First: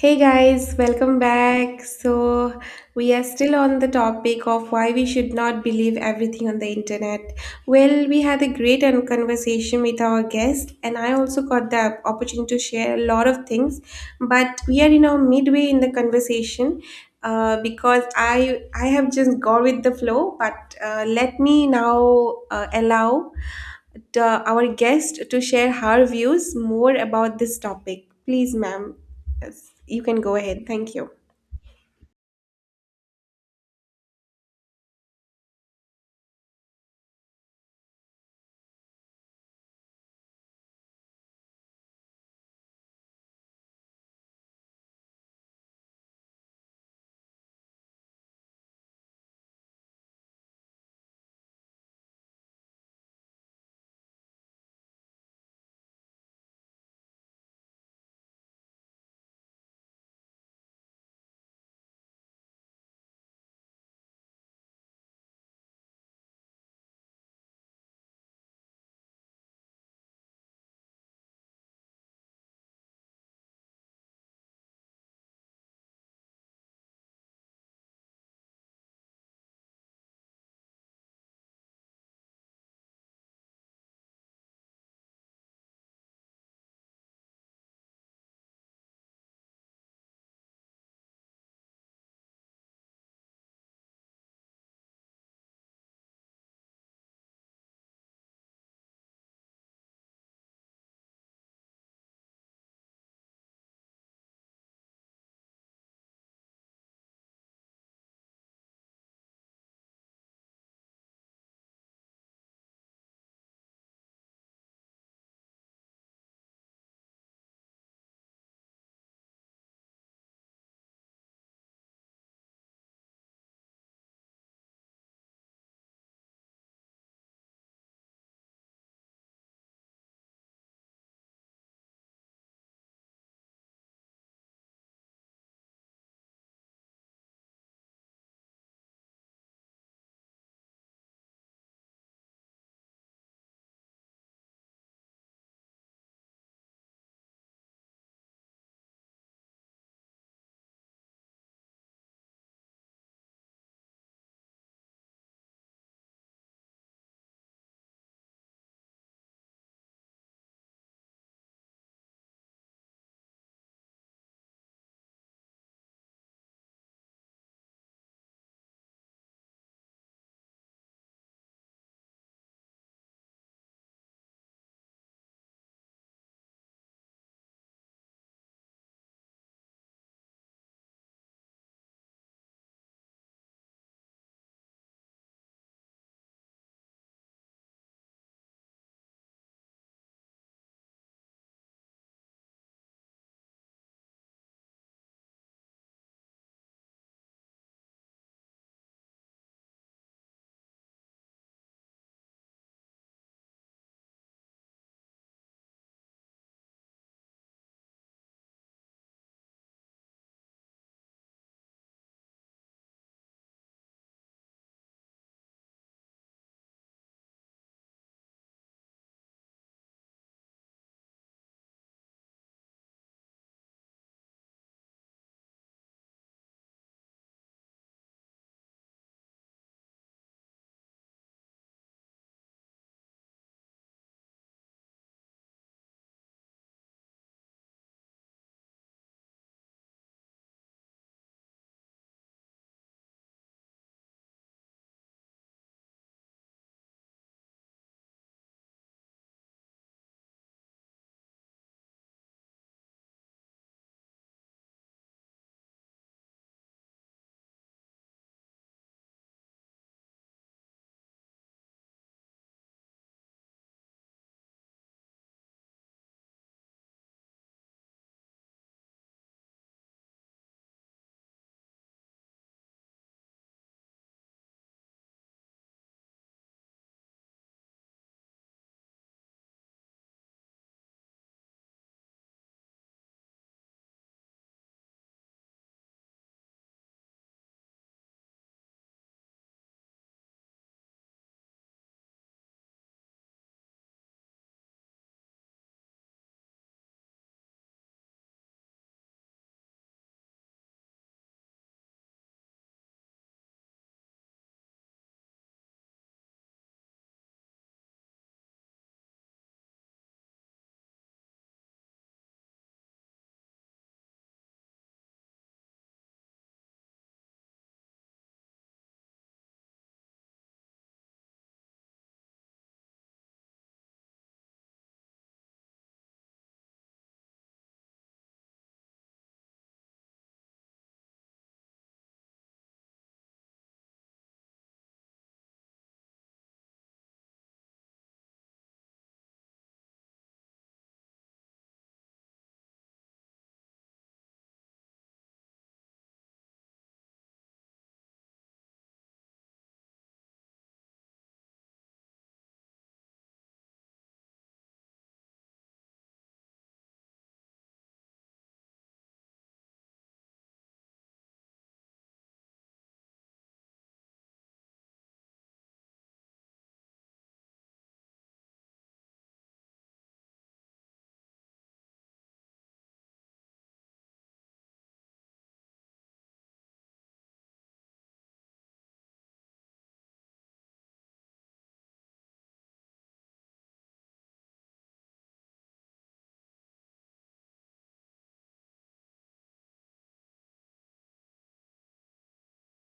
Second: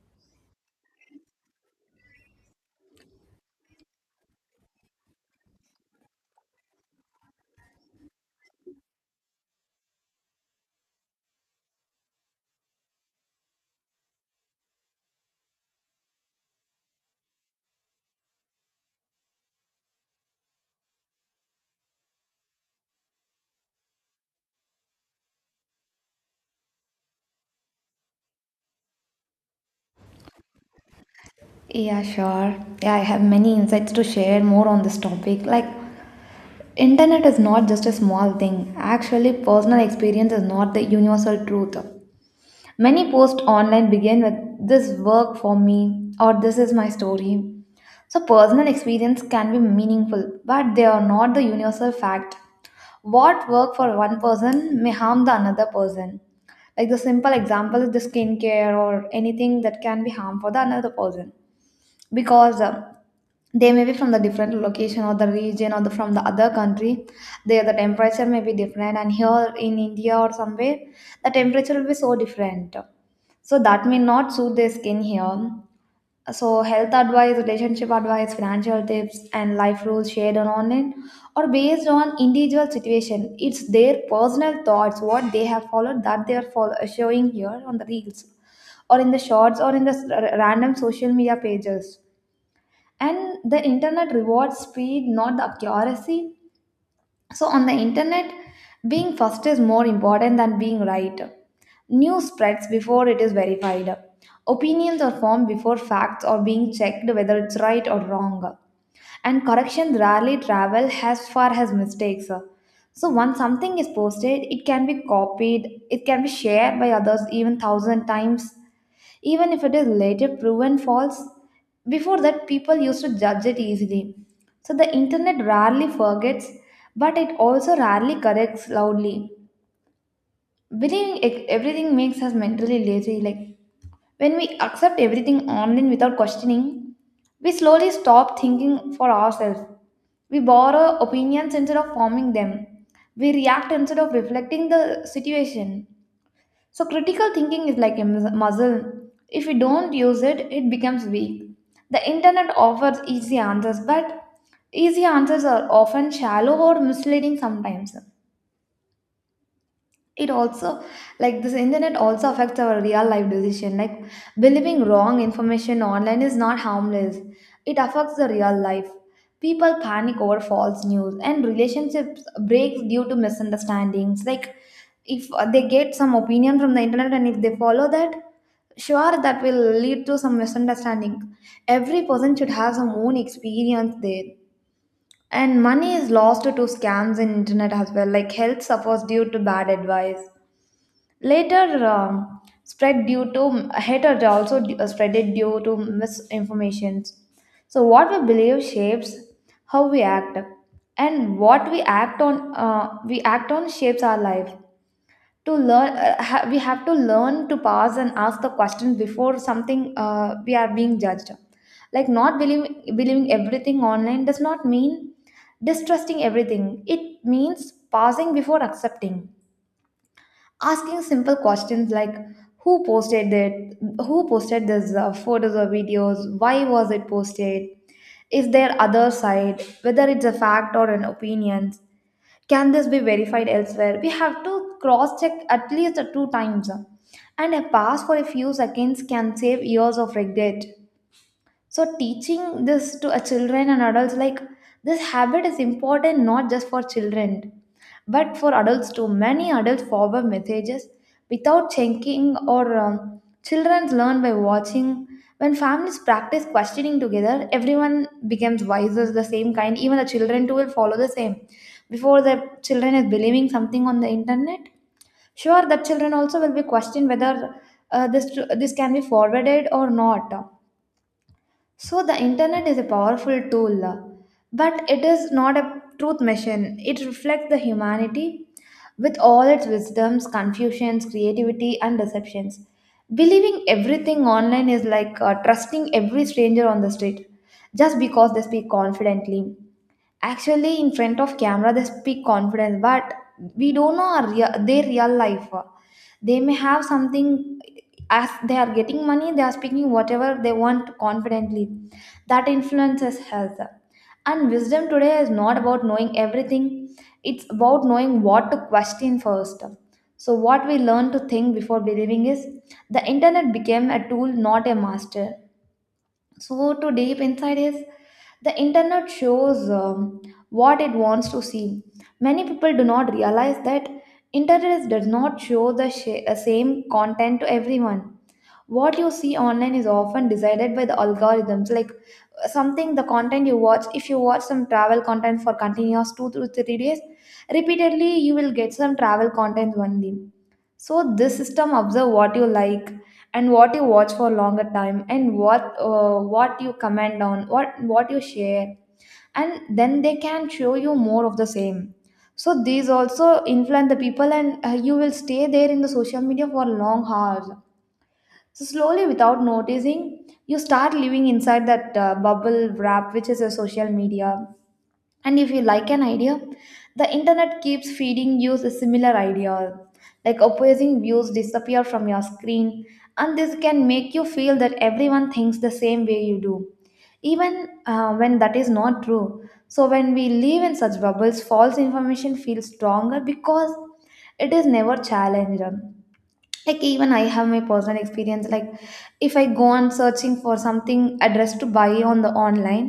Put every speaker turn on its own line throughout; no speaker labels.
Hey guys, welcome back. So, we are still on the topic of why we should not believe everything on the internet. Well, we had a conversation with our guest, and I also got the opportunity to share a lot of things. But we are in our midway in the conversation, because I have just gone with the flow. But let me now allow our guest to share her views more about this topic. Please, ma'am. Yes, you can go ahead. Thank you.
Yeah, sure. Yeah, I have many insights to share more on this topic. Like, internet is not just a small thing. Actually, personal experience is not the universal truth. Many posts online begin with this work for me or this is my story. So, personal experience can be meaningful, but they are not the universal fact. What work for one person may harm the another person. Like the simple example is the skincare or anything that can be harm for the another person because they may be from the different location or the region or the from the other country, there the temperature may be different, and here in India or somewhere the temperature will be so different, so that may not suit their skin here. So health advice, relationship advice, financial tips, and life rules shared on online or based on individual situation, it's their personal thoughts what they have followed, that they are showing here on the reels or in the shorts or in the random social media pages. And the internet rewards speed, not the accuracy. So on the internet, being first is more important than being right. News spreads before it is verified, opinions are formed before facts are being checked whether it's right or wrong, and corrections rarely travel as far as mistakes. So once something is posted, it can be copied, it can be shared by others even thousand times, even if it is later proven false. Before that, people used to judge it easily. So the internet rarely forgets, but it also rarely corrects loudly. Believing everything makes us mentally lazy. Like when we accept everything online without questioning, we slowly stop thinking for ourselves. We borrow opinions instead of forming them. We react instead of reflecting the situation. So, critical thinking is like a muscle. If we don't use it, it becomes weak. The internet offers easy answers, but easy answers are often shallow or misleading. Sometimes it also, like, this internet also affects our real life decision. Like believing wrong information online is not harmless, it affects the real life. People panic over false news, and relationships breaks due to misunderstandings. Like if they get some opinion from the internet and if they follow that, sure that will lead to some misunderstanding. Every person should have some own experience there. And money is lost to scams in internet as well, like health suffers due to bad advice later. Spread due to hatred also, spreaded due to misinformations. So what we believe shapes how we act, and what we act on, we act on shapes our life. To learn, we have to learn to pause and ask the question before something, we are being judged. Like not believing everything online does not mean distrusting everything. It means pausing before accepting, asking simple questions like who posted it, who posted this photos or videos, why was it posted, is there other side, whether it's a fact or an opinion, can this be verified elsewhere. We have to cross check at least two times. And a pause for a few seconds can save years of regret. So teaching this to a children and adults, like this habit is important not just for children but for adults too. Many adults forward messages without checking, or children learn by watching. When families practice questioning together, everyone becomes wiser the same kind. Even the children too will follow the same. Before the children is believing something on the internet, sure the children also will be questioned whether this this can be forwarded or not. So the internet is a powerful tool, but it is not a truth machine. It reflects the humanity with all its wisdoms, confusions, creativity, and deceptions. Believing everything online is like trusting every stranger on the street just because they speak confidently. Actually, in front of camera, they speak confidence, but we don't know our their real life. They may have something. As they are getting money, they are speaking whatever they want confidently. That influences health. And wisdom today is not about knowing everything, it's about knowing what to question first. So what we learn to think before believing is the internet became a tool, not a master. So to deep inside is, the internet shows what it wants to see. Many people do not realize that internet does not show the same content to everyone. What you see online is often decided by the algorithms. Like something, the content you watch, if you watch some travel content for continuous 2 to 3 days repeatedly, you will get some travel content only. So this system observe what you like and what you watch for longer time, and what you comment on, what you share, and then they can show you more of the same. So these also influence the people, and you will stay there in the social media for long hours. So slowly, without noticing, you start living inside that bubble wrap, which is a social media. And if you like an idea, the internet keeps feeding you a similar idea. Like opposing views disappear from your screen, and this can make you feel that everyone thinks the same way you do, even when that is not true. So, when we live in such bubbles, false information feels stronger because it is never challenged. Like even I have my personal experience. Like if I go on searching for something addressed to buy on the online,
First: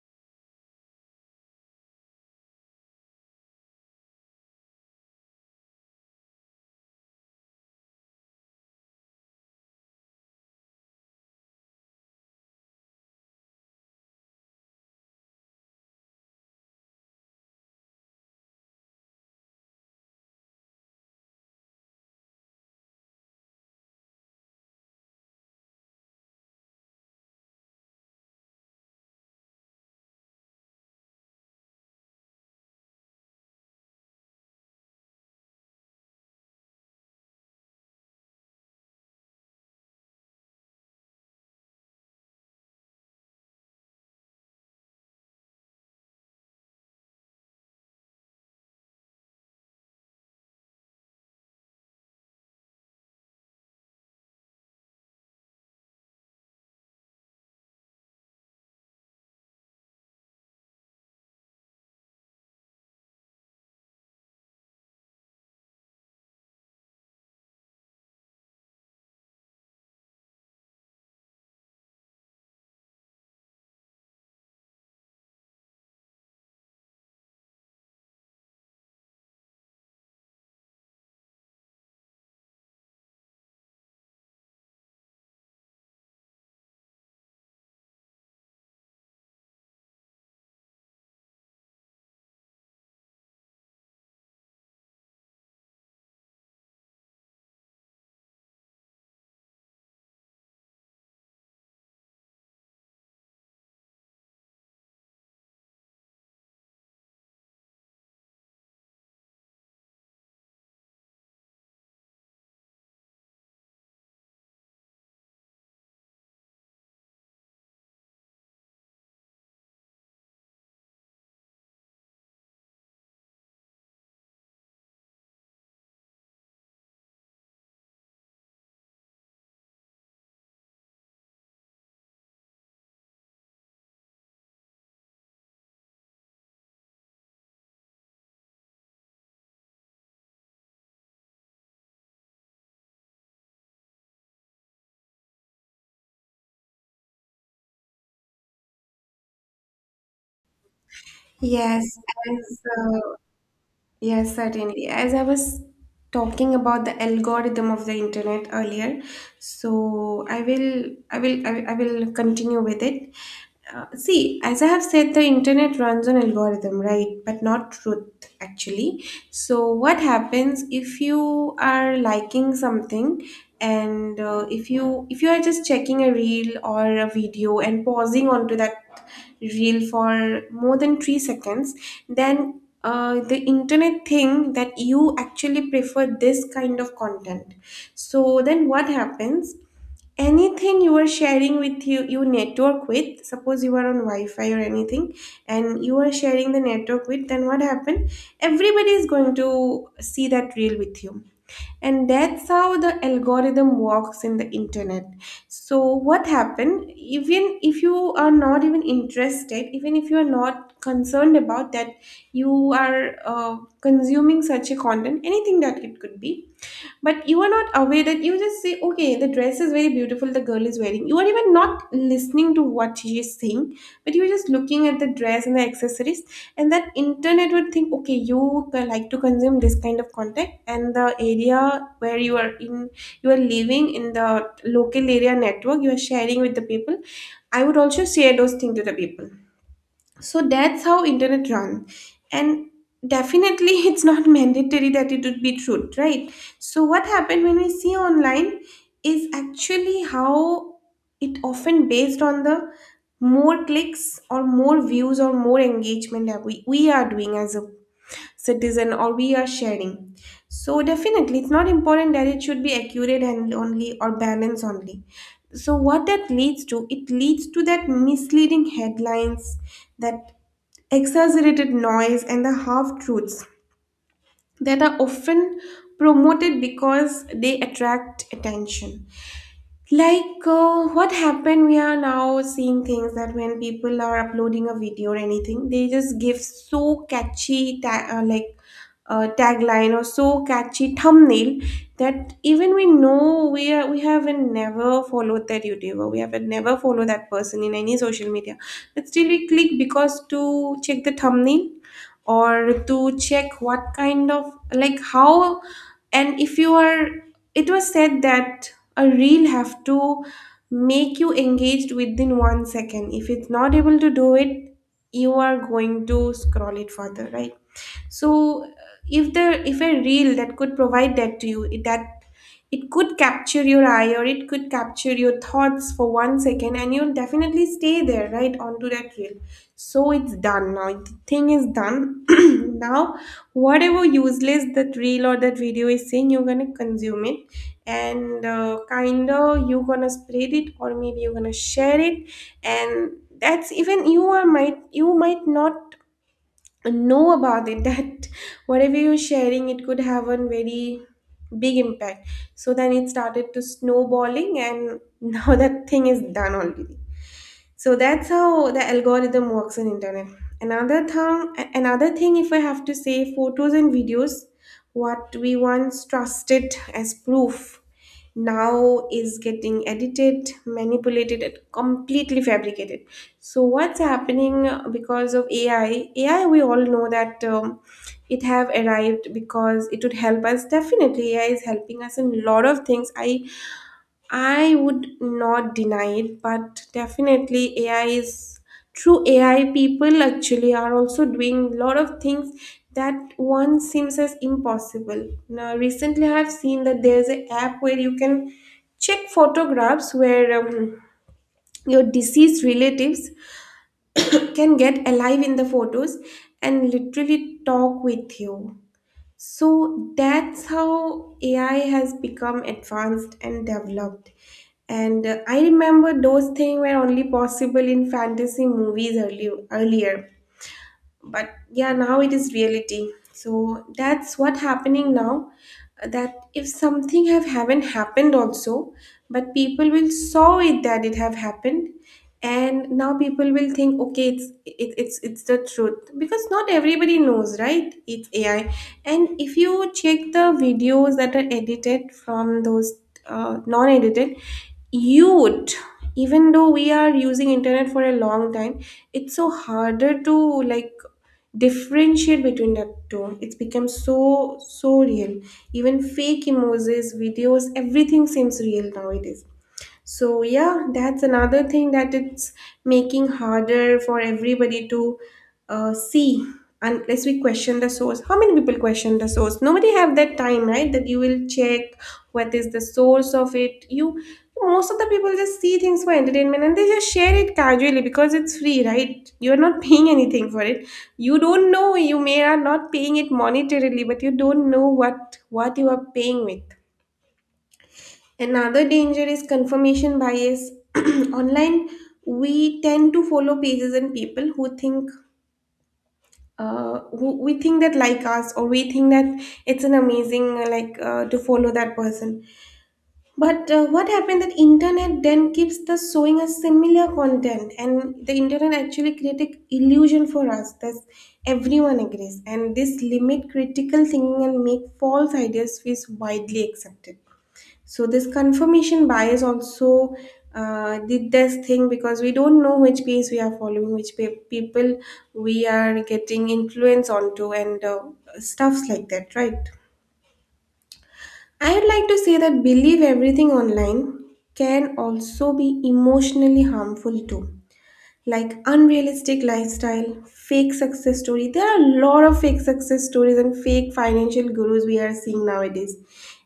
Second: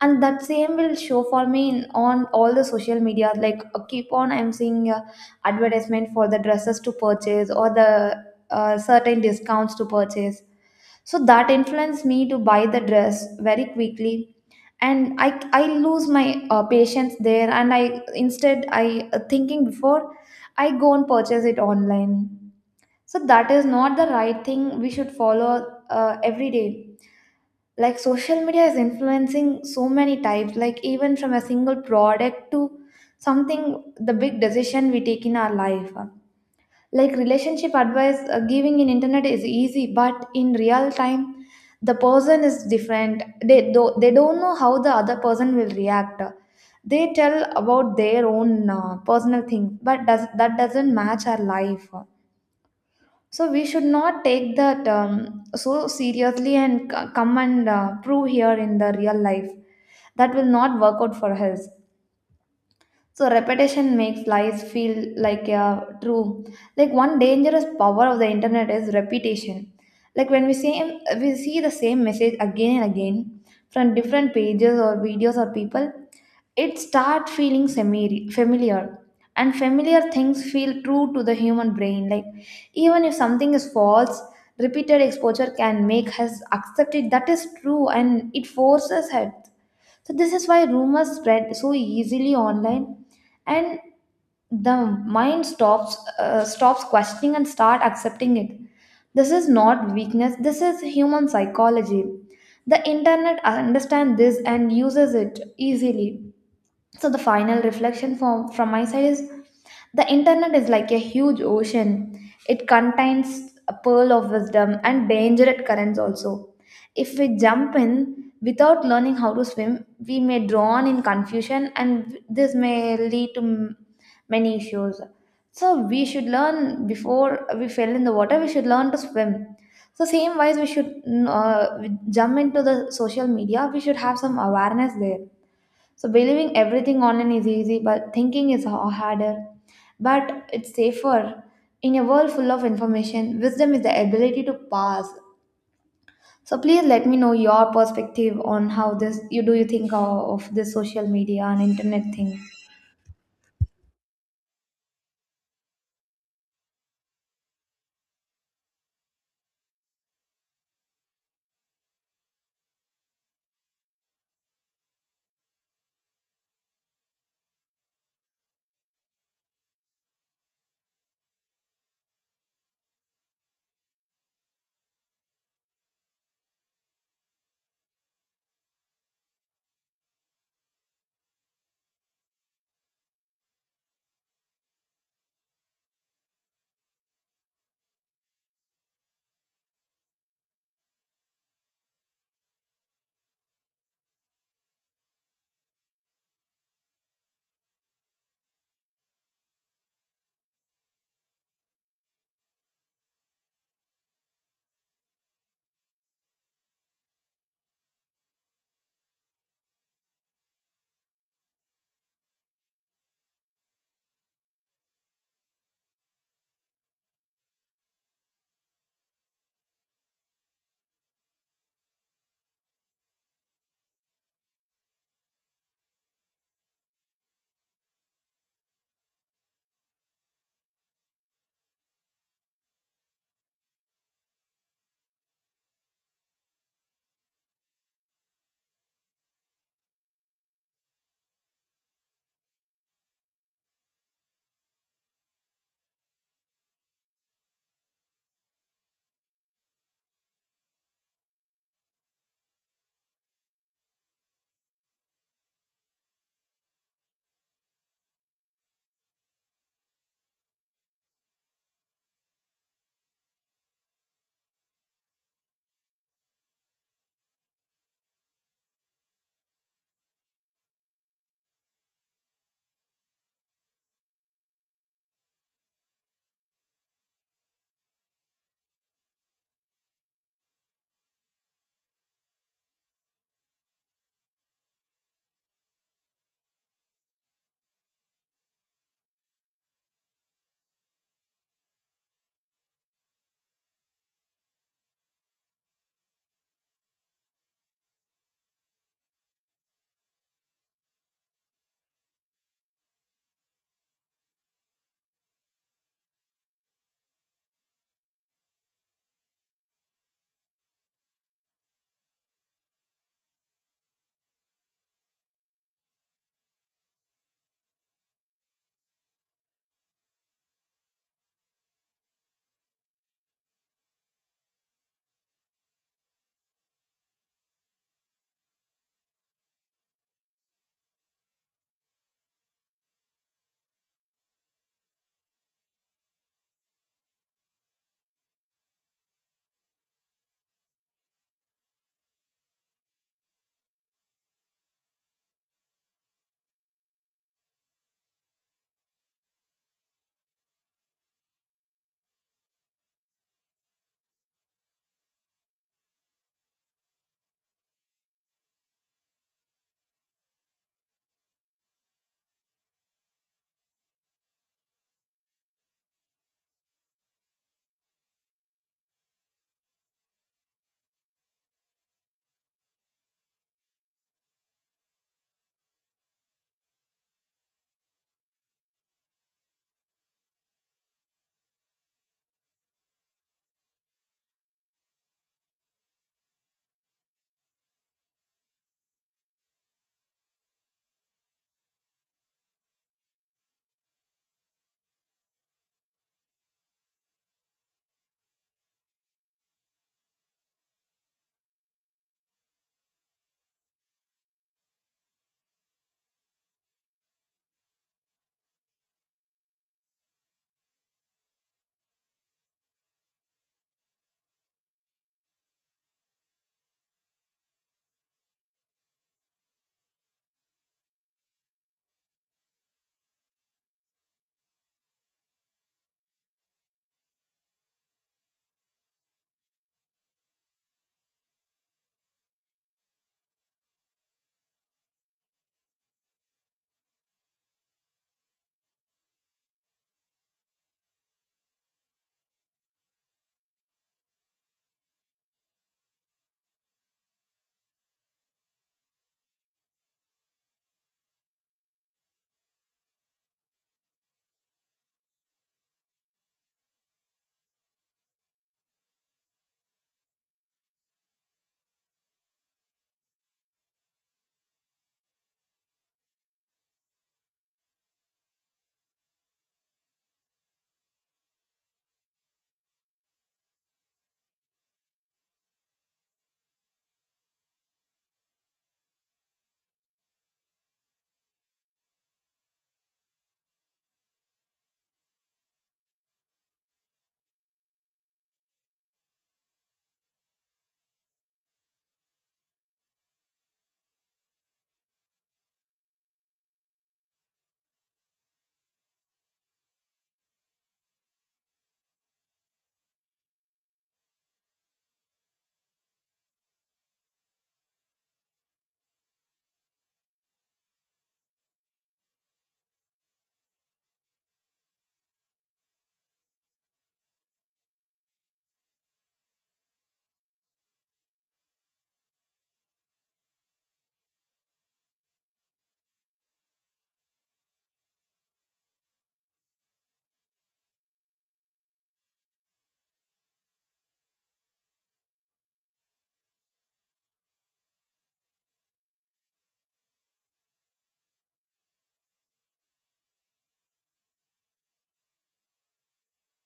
and that same will show for me on all the social media. Like keep on I'm seeing advertisement for the dresses to purchase or the certain discounts to purchase. So that influenced me to buy the dress very quickly. And I I lose my patience there. And I, instead I thinking before I go and purchase it online. So that is not the right thing we should follow every day. Like social media is influencing so many types, like even from a single product to something, the big decision we take in our life. Like relationship advice giving in internet is easy, but in real time, the person is different. They do, they don't know how the other person will react. They tell about their own personal thing, but does that doesn't match our life. So we should not take that so seriously and come and prove here in the real life. That will not work out for us. So repetition makes lies feel like a true. Like one dangerous power of the internet is repetition. Like when we see the same message again and again from different pages or videos or people, it starts feeling semi familiar. And familiar things feel true to the human brain. Like even if something is false, repeated exposure can make us accept it that is true, and it forces us. So this is why rumors spread so easily online. And the mind stops questioning and start accepting it. This is not weakness, this is human psychology. The internet understands this and uses it easily. So the final reflection from my side is the internet is like a huge ocean. It contains a pearl of wisdom and dangerous currents also. If we jump in without learning how to swim, we may drown in confusion, and this may lead to many issues. So we should learn before we fell in the water, we should learn to swim. So same wise, we should jump into the social media. We should have some awareness there. So believing everything online is easy, but thinking is harder. But it's safer. In a world full of information, wisdom is the ability to pass. So please let me know your perspective on how this, you think of this social media and
Yes,
internet thing.
as uh, Yes, certainly. As I was talking about the algorithm of the internet earlier, so I will continue with it. See, as I have said, the internet runs on algorithm, right? But not truth, actually. So what happens if you are liking something and if you are just checking a reel or a video and pausing onto that reel for more than 3 seconds, then the internet thing that you actually prefer this kind of content. So then what happens, anything you are sharing with, you network with, suppose you are on wi-fi or anything, and you are sharing the network with, then what happened, everybody is going to see that reel with you. And that's how the algorithm works in the internet. So what happened, even if you are not even interested, even if you are not concerned about that, you are consuming such a content, anything that it could be. But you are not aware that you just say, okay, the dress is very beautiful the girl is wearing, you are even not listening to what she is saying, but you're just looking at the dress and the accessories. And that internet would think, okay, you like to consume this kind of content, and the area where you are in, you are living in the local area network, you are sharing with the people, I would also share those things to the people. So that's how internet run. And definitely it's not mandatory that it would be truth, right? So what happened when we see online is actually how, it often based on the more clicks or more views or more engagement that we are doing as a citizen or we are sharing. So definitely it's not important that it should be accurate and only or balanced only. So what that leads to, it leads to that misleading headlines, that exaggerated noise and the half truths that are often promoted because they attract attention. Like what happened, we are now seeing things that when people are uploading a video or anything, they just give so catchy like tagline or so catchy thumbnail, that even we know, we are, we haven't never followed that YouTuber, we haven't never followed that person in any social media, but still we click because to check the thumbnail or to check what kind of like how. And if you are, it was said that a reel have to make you engaged within 1 second. If it's not able to do it, you are going to scroll it further, right? So if there, if a reel that could provide that to you, that it could capture your eye or it could capture your thoughts for 1 second, and you'll definitely stay there right onto that reel. So it's done, now the thing is done. Now, whatever useless that reel or that video is saying, you're gonna consume it, and kinda you're gonna spread it, or maybe you're gonna share it. And that's, even you are might, you might not know about it that whatever you're sharing it could have a very big impact. So then it started to snowballing, and now that thing is done already. So that's how the algorithm works on internet. Another thing, if I have to say, photos and videos, what we once trusted as proof now is getting edited, manipulated and completely fabricated. So what's happening, because of AI, we all know that, it have arrived because it would help us. Definitely AI is helping us in a lot of things. I would not deny it, but definitely, AI is through AI, people actually are also doing a lot of things that once seems as impossible. Now, recently I have seen that there's an app where you can check photographs where, your deceased relatives can get alive in the photos and literally talk with you. So that's how AI has become advanced and developed. And I remember those things were only possible in fantasy movies earlier. But yeah, now it is reality. So that's what happening now, that if something have haven't happened also, but people will saw it that it have happened. And now people will think, okay, it's it, it's the truth, because not everybody knows, right, it's AI. And if you check the videos that are edited from those, non-edited, you would, even though we are using internet for a long time, it's so harder to like differentiate between the two. It's become so so real, even fake emojis videos everything seems real nowadays. So yeah, that's another thing that it's making harder for everybody to see, unless we question the source. How many people question the source? Nobody have that time, right? That you will check what is the source of it. You, most of the people just see things for entertainment, and they just share it casually because it's free, right? You're not paying anything for it. You don't know, you may are not paying it monetarily, but you don't know what you are paying with. Another danger is confirmation bias. Online, we tend to follow pages and people who think, who we think that like us, or we think that it's an amazing, like, to follow that person. But what happened that internet then keeps the showing us similar content, and the internet actually create a illusion for us that everyone agrees, and this limit critical thinking and make false ideas feel widely accepted. So this confirmation bias also did this thing, because we don't know which page we are following, which people we are getting influence onto, and stuffs like that, right? I would like to say that believe everything online can also be emotionally harmful too. Like unrealistic lifestyle, fake success story. There are a lot of fake success stories and fake financial gurus we are seeing nowadays,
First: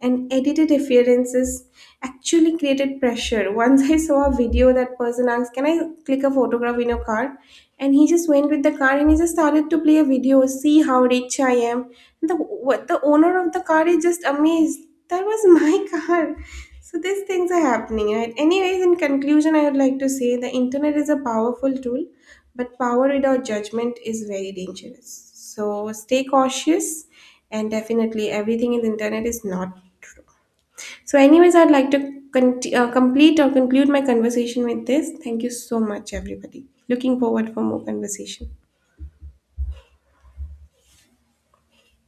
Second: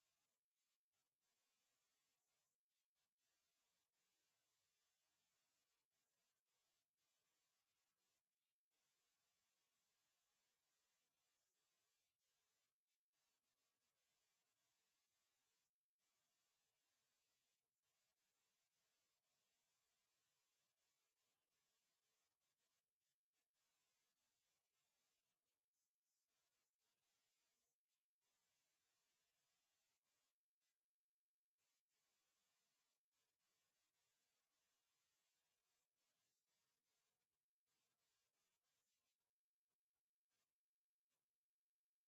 and edited appearances actually created pressure. Once I saw a video that person asked, can I click a photograph in your car? And he just went with the car and he just started to play a video, see how rich I am. And the, what, the owner of the car is just amazed. That was my car. So these things are happening, right? Anyways, in conclusion, I would like to say the internet is a powerful tool, but power without judgment is very dangerous. So stay cautious, and definitely everything in the internet is not true. So anyways, I'd like to complete or conclude my conversation with this. Thank you so much everybody, looking forward for more conversation.